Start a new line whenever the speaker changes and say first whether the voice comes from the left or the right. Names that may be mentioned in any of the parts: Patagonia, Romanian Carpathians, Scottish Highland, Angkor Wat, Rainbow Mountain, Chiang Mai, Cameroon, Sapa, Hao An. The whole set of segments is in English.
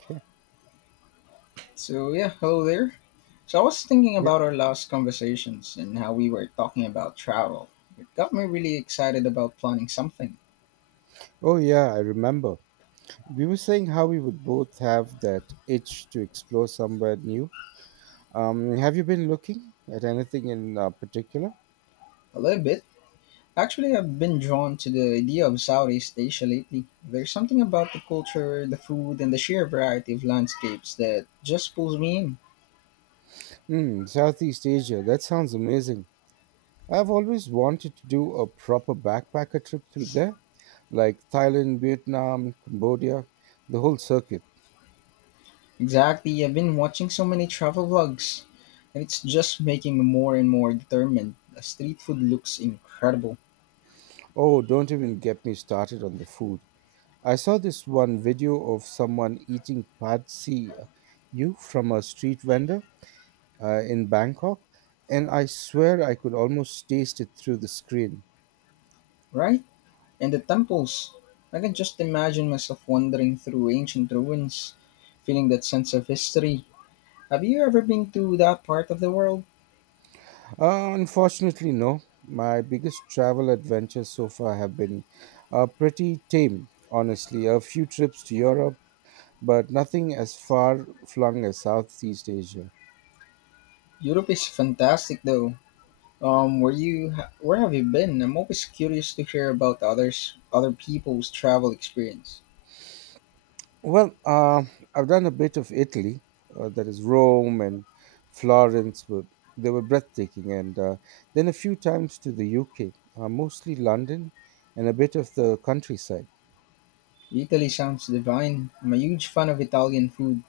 right: Okay.
left: So yeah, hello there. So I was thinking
right: Yeah.
left: about our last conversations and how we were talking about travel. It got me really excited about planning something.
right: Oh, yeah, I remember. We were saying how we would both have that itch to explore somewhere new. Have you been looking at anything in particular?
left: A little bit. Actually, I've been drawn to the idea of Southeast Asia lately. There's something about the culture, the food, and the sheer variety of landscapes that just pulls me in.
right: Hmm, Southeast Asia. That sounds amazing. I've always wanted to do a proper backpacker trip through there, like Thailand, Vietnam, Cambodia, the whole circuit.
left: Exactly, I've been watching so many travel vlogs, and it's just making me more and more determined. The street food looks incredible,
right: Oh, don't even get me started on the food. I saw this one video of someone eating pad see you from a street vendor in Bangkok, and I swear I could almost taste it through the screen.
left: right? And the temples. I can just imagine myself wandering through ancient ruins, feeling that sense of history. Have you ever been to that part of the world?
right: Unfortunately, no. My biggest travel adventures so far have been pretty tame, honestly. A few trips to Europe, but nothing as far flung as Southeast Asia.
left: Europe is fantastic though. Um, where you where have you been? I'm always curious to hear about other people's travel experience.
right: Well, I've done a bit of Italy, that is Rome and Florence. They were breathtaking, and then a few times to the UK, mostly London and a bit of the countryside.
left: Italy sounds divine. I'm a huge fan of Italian food,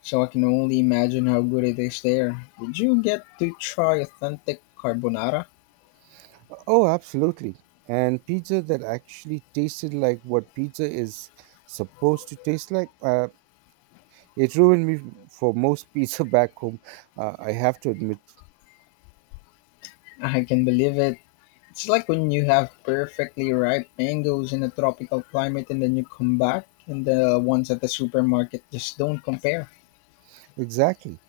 left: so I can only imagine how good it is there. Did you get to try authentic carbonara?
right: Oh, absolutely. And pizza that actually tasted like what pizza is supposed to taste like. It ruined me for most pizza back home, I have to admit.
left: I can believe it. It's like when you have perfectly ripe mangoes in a tropical climate and then you come back and the ones at the supermarket just don't compare.
right: Exactly.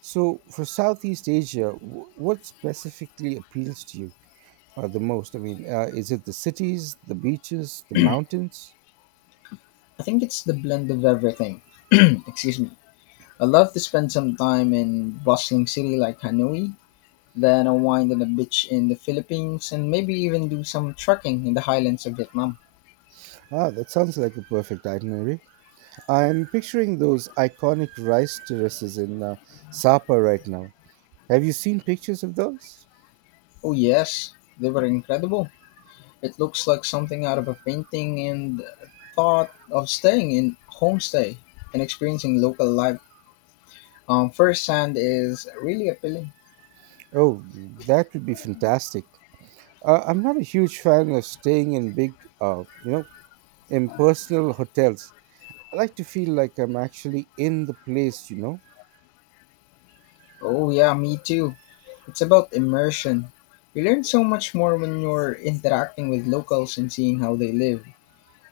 right: So, for Southeast Asia, what specifically appeals to you the most? I mean, is it the cities, the beaches, the mountains?
left: I think it's the blend of everything. Excuse me. I love to spend some time in bustling city like Hanoi, then unwind on a beach in the Philippines and maybe even do some trekking in the highlands of Vietnam.
right: Ah, that sounds like a perfect itinerary. I'm picturing those iconic rice terraces in Sapa right now. Have you seen pictures of those?
left: Oh yes, they were incredible. It looks like something out of a painting and thought of staying in homestay and experiencing local life, first hand is really appealing.
right: Oh, that would be fantastic. I'm not a huge fan of staying in big, you know, impersonal hotels. I like to feel like I'm actually in the place, you know?
left: Oh yeah, me too. It's about immersion. You learn so much more when you're interacting with locals and seeing how they live.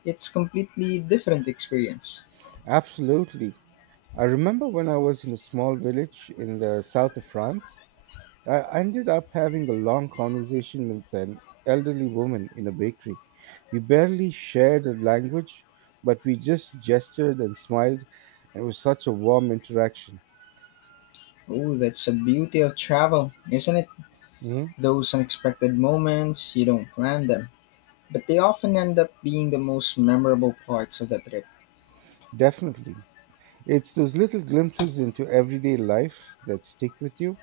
left: It's completely different experience.
right: Absolutely. I remember when I was in a small village in the south of France, I ended up having a long conversation with an elderly woman in a bakery. We barely shared a language, but we just gestured and smiled, and it was such a warm interaction.
left: Oh, that's the beauty of travel, isn't it?
right: Hmm.
left: Those unexpected moments, you don't plan them, but they often end up being the most memorable parts of the trip.
right: Definitely. It's those little glimpses into everyday life that stick with you.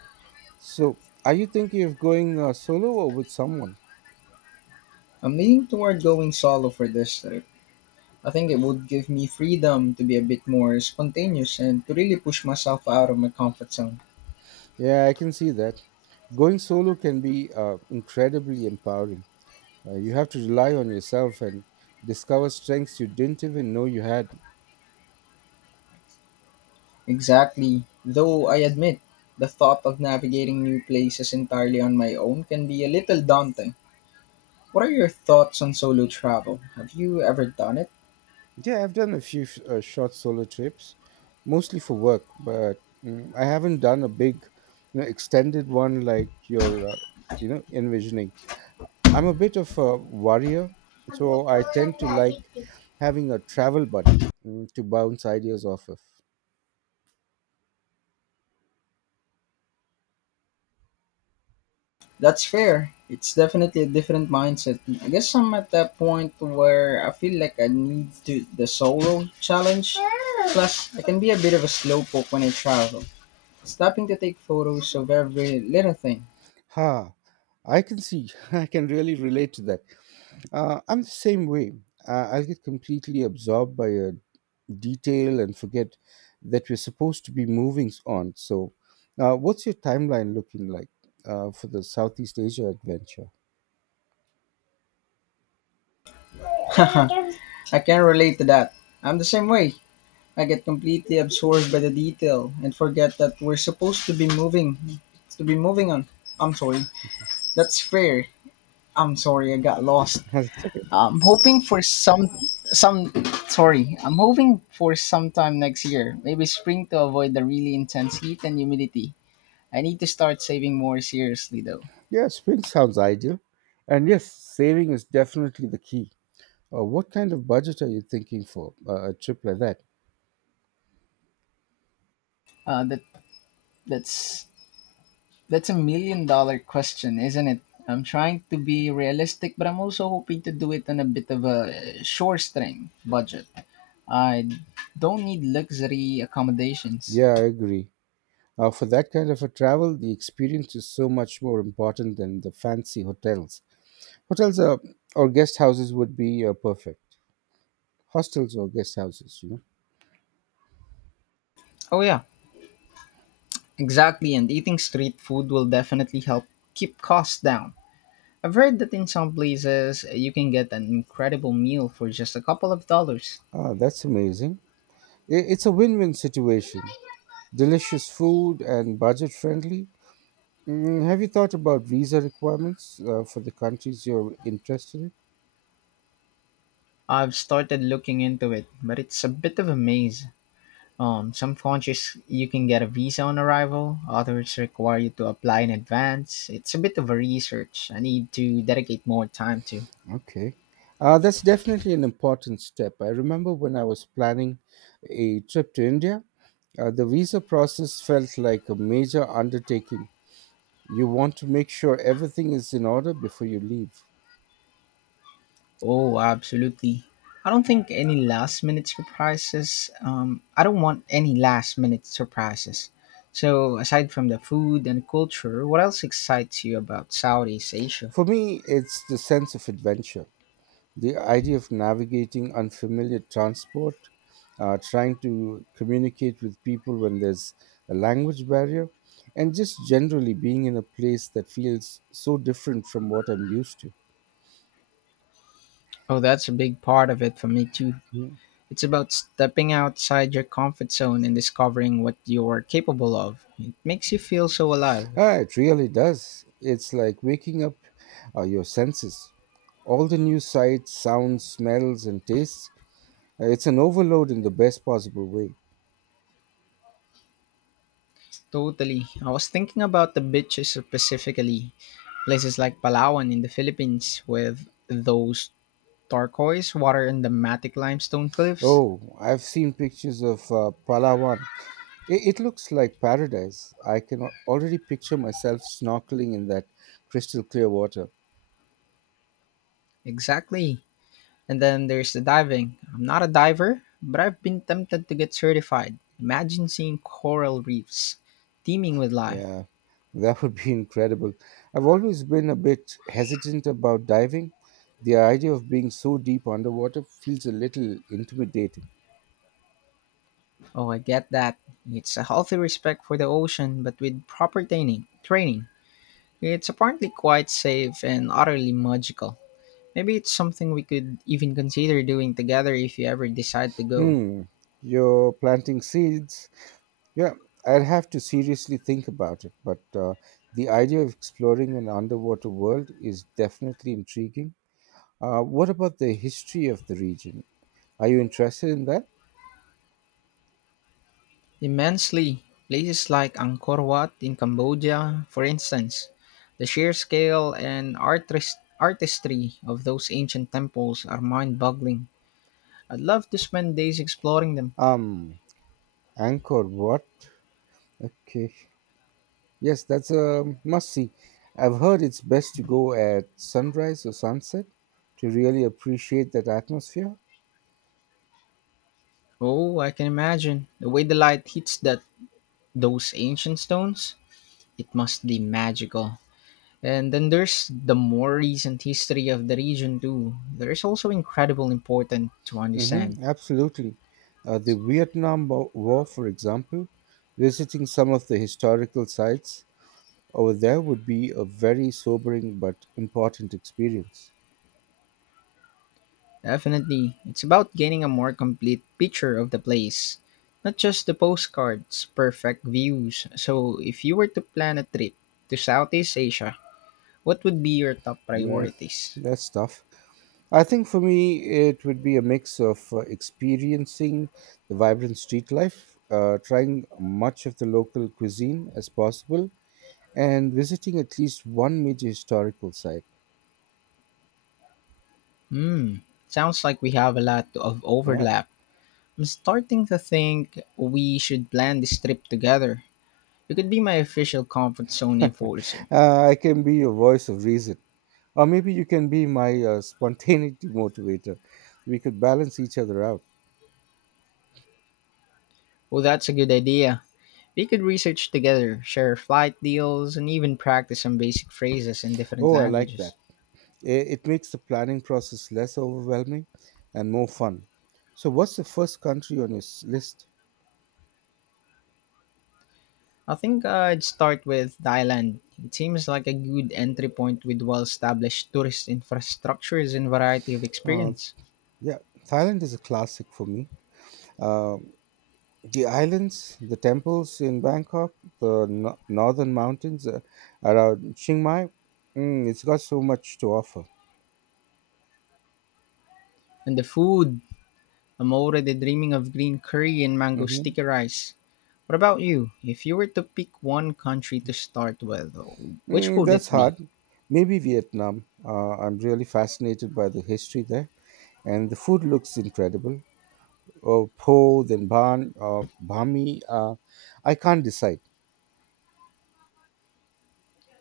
right: So, are you thinking of going solo or with someone?
left: I'm leaning toward going solo for this trip. I think it would give me freedom to be a bit more spontaneous and to really push myself out of my comfort zone.
right: Yeah, I can see that. Going solo can be incredibly empowering. You have to rely on yourself and discover strengths you didn't even know you had.
left: Exactly. Though I admit, the thought of navigating new places entirely on my own can be a little daunting. What are your thoughts on solo travel? Have you ever done it?
right: Yeah, I've done a few short solo trips, mostly for work, but I haven't done a big, extended one like you're envisioning. I'm a bit of a warrior, so I tend to like having a travel buddy to bounce ideas off of.
left: That's fair. It's definitely a different mindset. I guess I'm at that point where I feel like I need to the solo challenge. Plus, I can be a bit of a slowpoke when I travel. Stopping to take photos of every little thing.
right: Ha, I can see. I can really relate to that. I'm the same way. I'll get completely absorbed by a detail and forget that we're supposed to be moving on. So, what's your timeline looking like for the Southeast Asia adventure?
left: I can relate to that. I'm the same way. I get completely absorbed by the detail and forget that we're supposed to be moving on. I'm sorry. That's fair. I'm sorry I got lost.
right: That's okay.
left: I'm hoping for some sorry. I'm hoping for sometime next year. Maybe spring to avoid the really intense heat and humidity. I need to start saving more seriously though.
right: Yeah, spring sounds ideal. And yes, saving is definitely the key. What kind of budget are you thinking for a trip like that?
left: Uh that that's That's a million dollar question, isn't it? I'm trying to be realistic, but I'm also hoping to do it on a bit of a short string budget. I don't need luxury accommodations.
right: Yeah, I agree. For that kind of a travel, the experience is so much more important than the fancy hotels. Hotels or guest houses would be perfect. Hostels or guest houses, you know.
left: Oh, yeah, exactly. And eating street food will definitely help keep costs down. I've heard that in some places you can get an incredible meal for just a couple of dollars.
right: Ah, that's amazing. It's a win win situation. Delicious food and budget friendly. Mm, have you thought about visa requirements for the countries you're interested in?
left: I've started looking into it, but it's a bit of a maze. Some countries you can get a visa on arrival, others require you to apply in advance. It's a bit of a research I need to dedicate more time to.
right: Okay. That's definitely an important step. I remember when I was planning a trip to India, the visa process felt like a major undertaking. You want to make sure everything is in order before you leave.
left: Oh, absolutely. I don't think any last minute surprises. I don't want any last minute surprises. So, aside from the food and culture, what else excites you about Southeast Asia?
right: For me, it's the sense of adventure, the idea of navigating unfamiliar transport, trying to communicate with people when there's a language barrier, and just generally being in a place that feels so different from what I'm used to.
left: Oh, that's a big part of it for me too.
right: Hmm.
left: It's about stepping outside your comfort zone and discovering what you're capable of. It makes you feel so alive.
right: Ah, it really does. It's like waking up your senses. All the new sights, sounds, smells, and tastes. It's an overload in the best possible way.
left: Totally. I was thinking about the beaches specifically, places like Palawan in the Philippines with those turquoise water and the matic limestone cliffs.
right: Oh, I've seen pictures of Palawan. It looks like paradise. I can already picture myself snorkeling in that crystal clear water.
left: Exactly. And then there's the diving. I'm not a diver, but I've been tempted to get certified. Imagine seeing coral reefs teeming with life.
right: Yeah, that would be incredible. I've always been a bit hesitant about diving. The idea of being so deep underwater feels a little intimidating.
left: Oh, I get that. It's a healthy respect for the ocean, but with proper training, it's apparently quite safe and utterly magical. Maybe it's something we could even consider doing together if you ever decide to go.
right: Hmm, you're planting seeds. Yeah, I'd have to seriously think about it, but the idea of exploring an underwater world is definitely intriguing. What about the history of the region? Are you interested in that?
left: Immensely. Places like Angkor Wat in Cambodia, for instance. The sheer scale and artistry of those ancient temples are mind boggling. I'd love to spend days exploring them.
right: Um, Angkor Wat. Okay. Yes, that's a must see. I've heard it's best to go at sunrise or sunset to really appreciate that atmosphere.
left: Oh, I can imagine. The way the light hits that those ancient stones, it must be magical. And then there's the more recent history of the region too. There's also incredible important to understand.
right: Mm-hmm, absolutely. The Vietnam War, for example, visiting some of the historical sites over there would be a very sobering but important experience.
left: Definitely, it's about getting a more complete picture of the place, not just the postcards, perfect views. So, if you were to plan a trip to Southeast Asia, what would be your top
right: Mm,
left: priorities?
right: that's tough. I think for me, it would be a mix of experiencing the vibrant street life, trying much of the local cuisine as possible, and visiting at least one major historical site.
left: Hmm, sounds like we have a lot of
right: Yeah.
left: overlap. I'm starting to think we should plan this trip together. You could be my official comfort zone enforcer.
right: I can be your voice of reason. Or maybe you can be my spontaneity motivator. We could balance each other out.
left: Oh, that's a good idea. We could research together, share flight deals, and even practice some basic phrases in different
right: Oh, I like
left: languages.
right: that. It makes the planning process less overwhelming and more fun. So, what's the first country on your list?
left: I think I'd start with Thailand. It seems like a good entry point with well established tourist infrastructures and variety of
right: Uh,
left: experience.
right: yeah, Thailand is a classic for me. Um, the islands, the temples in Bangkok, the northern mountains around Chiang Mai, it's got so much to offer.
left: And the food! I'm already dreaming of green curry and mango
right: Mm-hmm.
left: sticky rice. What about you? If you were to pick one country to start with, which
right: Mm,
left: would it
right: that's
left: be?
right: hard. Maybe Vietnam. I'm really fascinated by the history there, and the food looks incredible. Bami. I can't decide.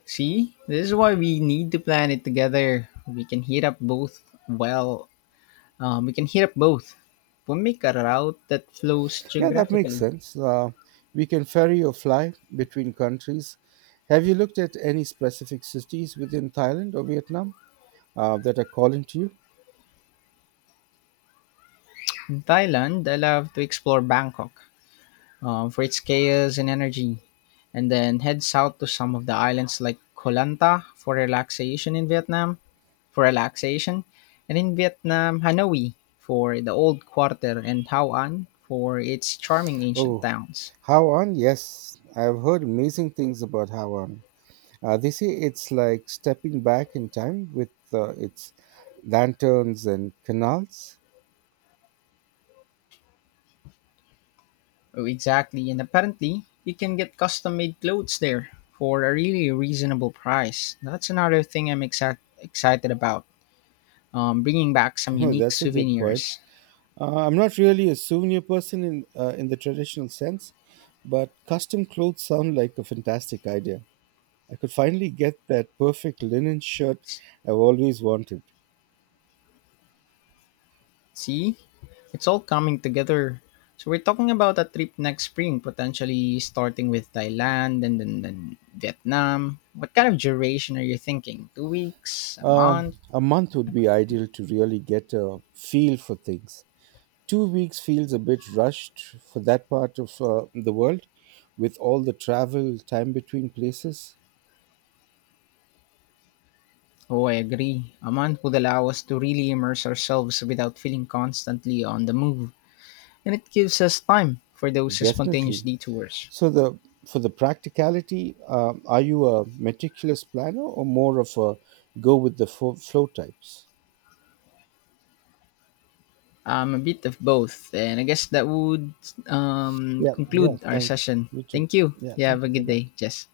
left: See, this is why we need to plan it together. Well, we can heat up both. We'll make a route that flows
right: Yeah, that makes
left: geographically.
right: sense. We can ferry or fly between countries. Have you looked at any specific cities within Thailand or Vietnam that are calling to you?
left: In Thailand, I love to explore Bangkok for its chaos and energy, and then head south to some of the islands like Koh Lanta for relaxation, and in Vietnam, Hanoi for the old quarter and Hao An for its charming ancient
right: Oh,
left: towns.
right: Hao An, yes. I've heard amazing things about Hao An. They say it's like stepping back in time with its lanterns and canals.
left: Oh, exactly. And apparently, you can get custom made clothes there for a really reasonable price. That's another thing I'm exact excited about. Bringing back some
right: Oh,
left: unique
right: that's a good point.
left: souvenirs.
right: I'm not really a souvenir person in the traditional sense, but custom clothes sound like a fantastic idea. I could finally get that perfect linen shirt I've always wanted.
left: See? It's all coming together. So, we're talking about a trip next spring, potentially starting with Thailand and then Vietnam. What kind of duration are you thinking? 2 weeks? A
right: Um,
left: month?
right: a month would be ideal to really get a feel for things. 2 weeks feels a bit rushed for that part of the world with all the travel time between places.
left: Oh, I agree. A month would allow us to really immerse ourselves without feeling constantly on the move. And it gives us time for those spontaneous
right: Definitely.
left: detours.
right: So the For the practicality, are you a meticulous planner or more of a go with the flow types?
left: I'm a bit of both, and I guess that would
right: Yeah. Yeah,
left: conclude our
right: thanks,
left: session.
right: you too.
left: Thank you.
right: Yeah,
left: You have
right: thank
left: a
right: you. Bye
left: good
right: bye.
left: day, Jess.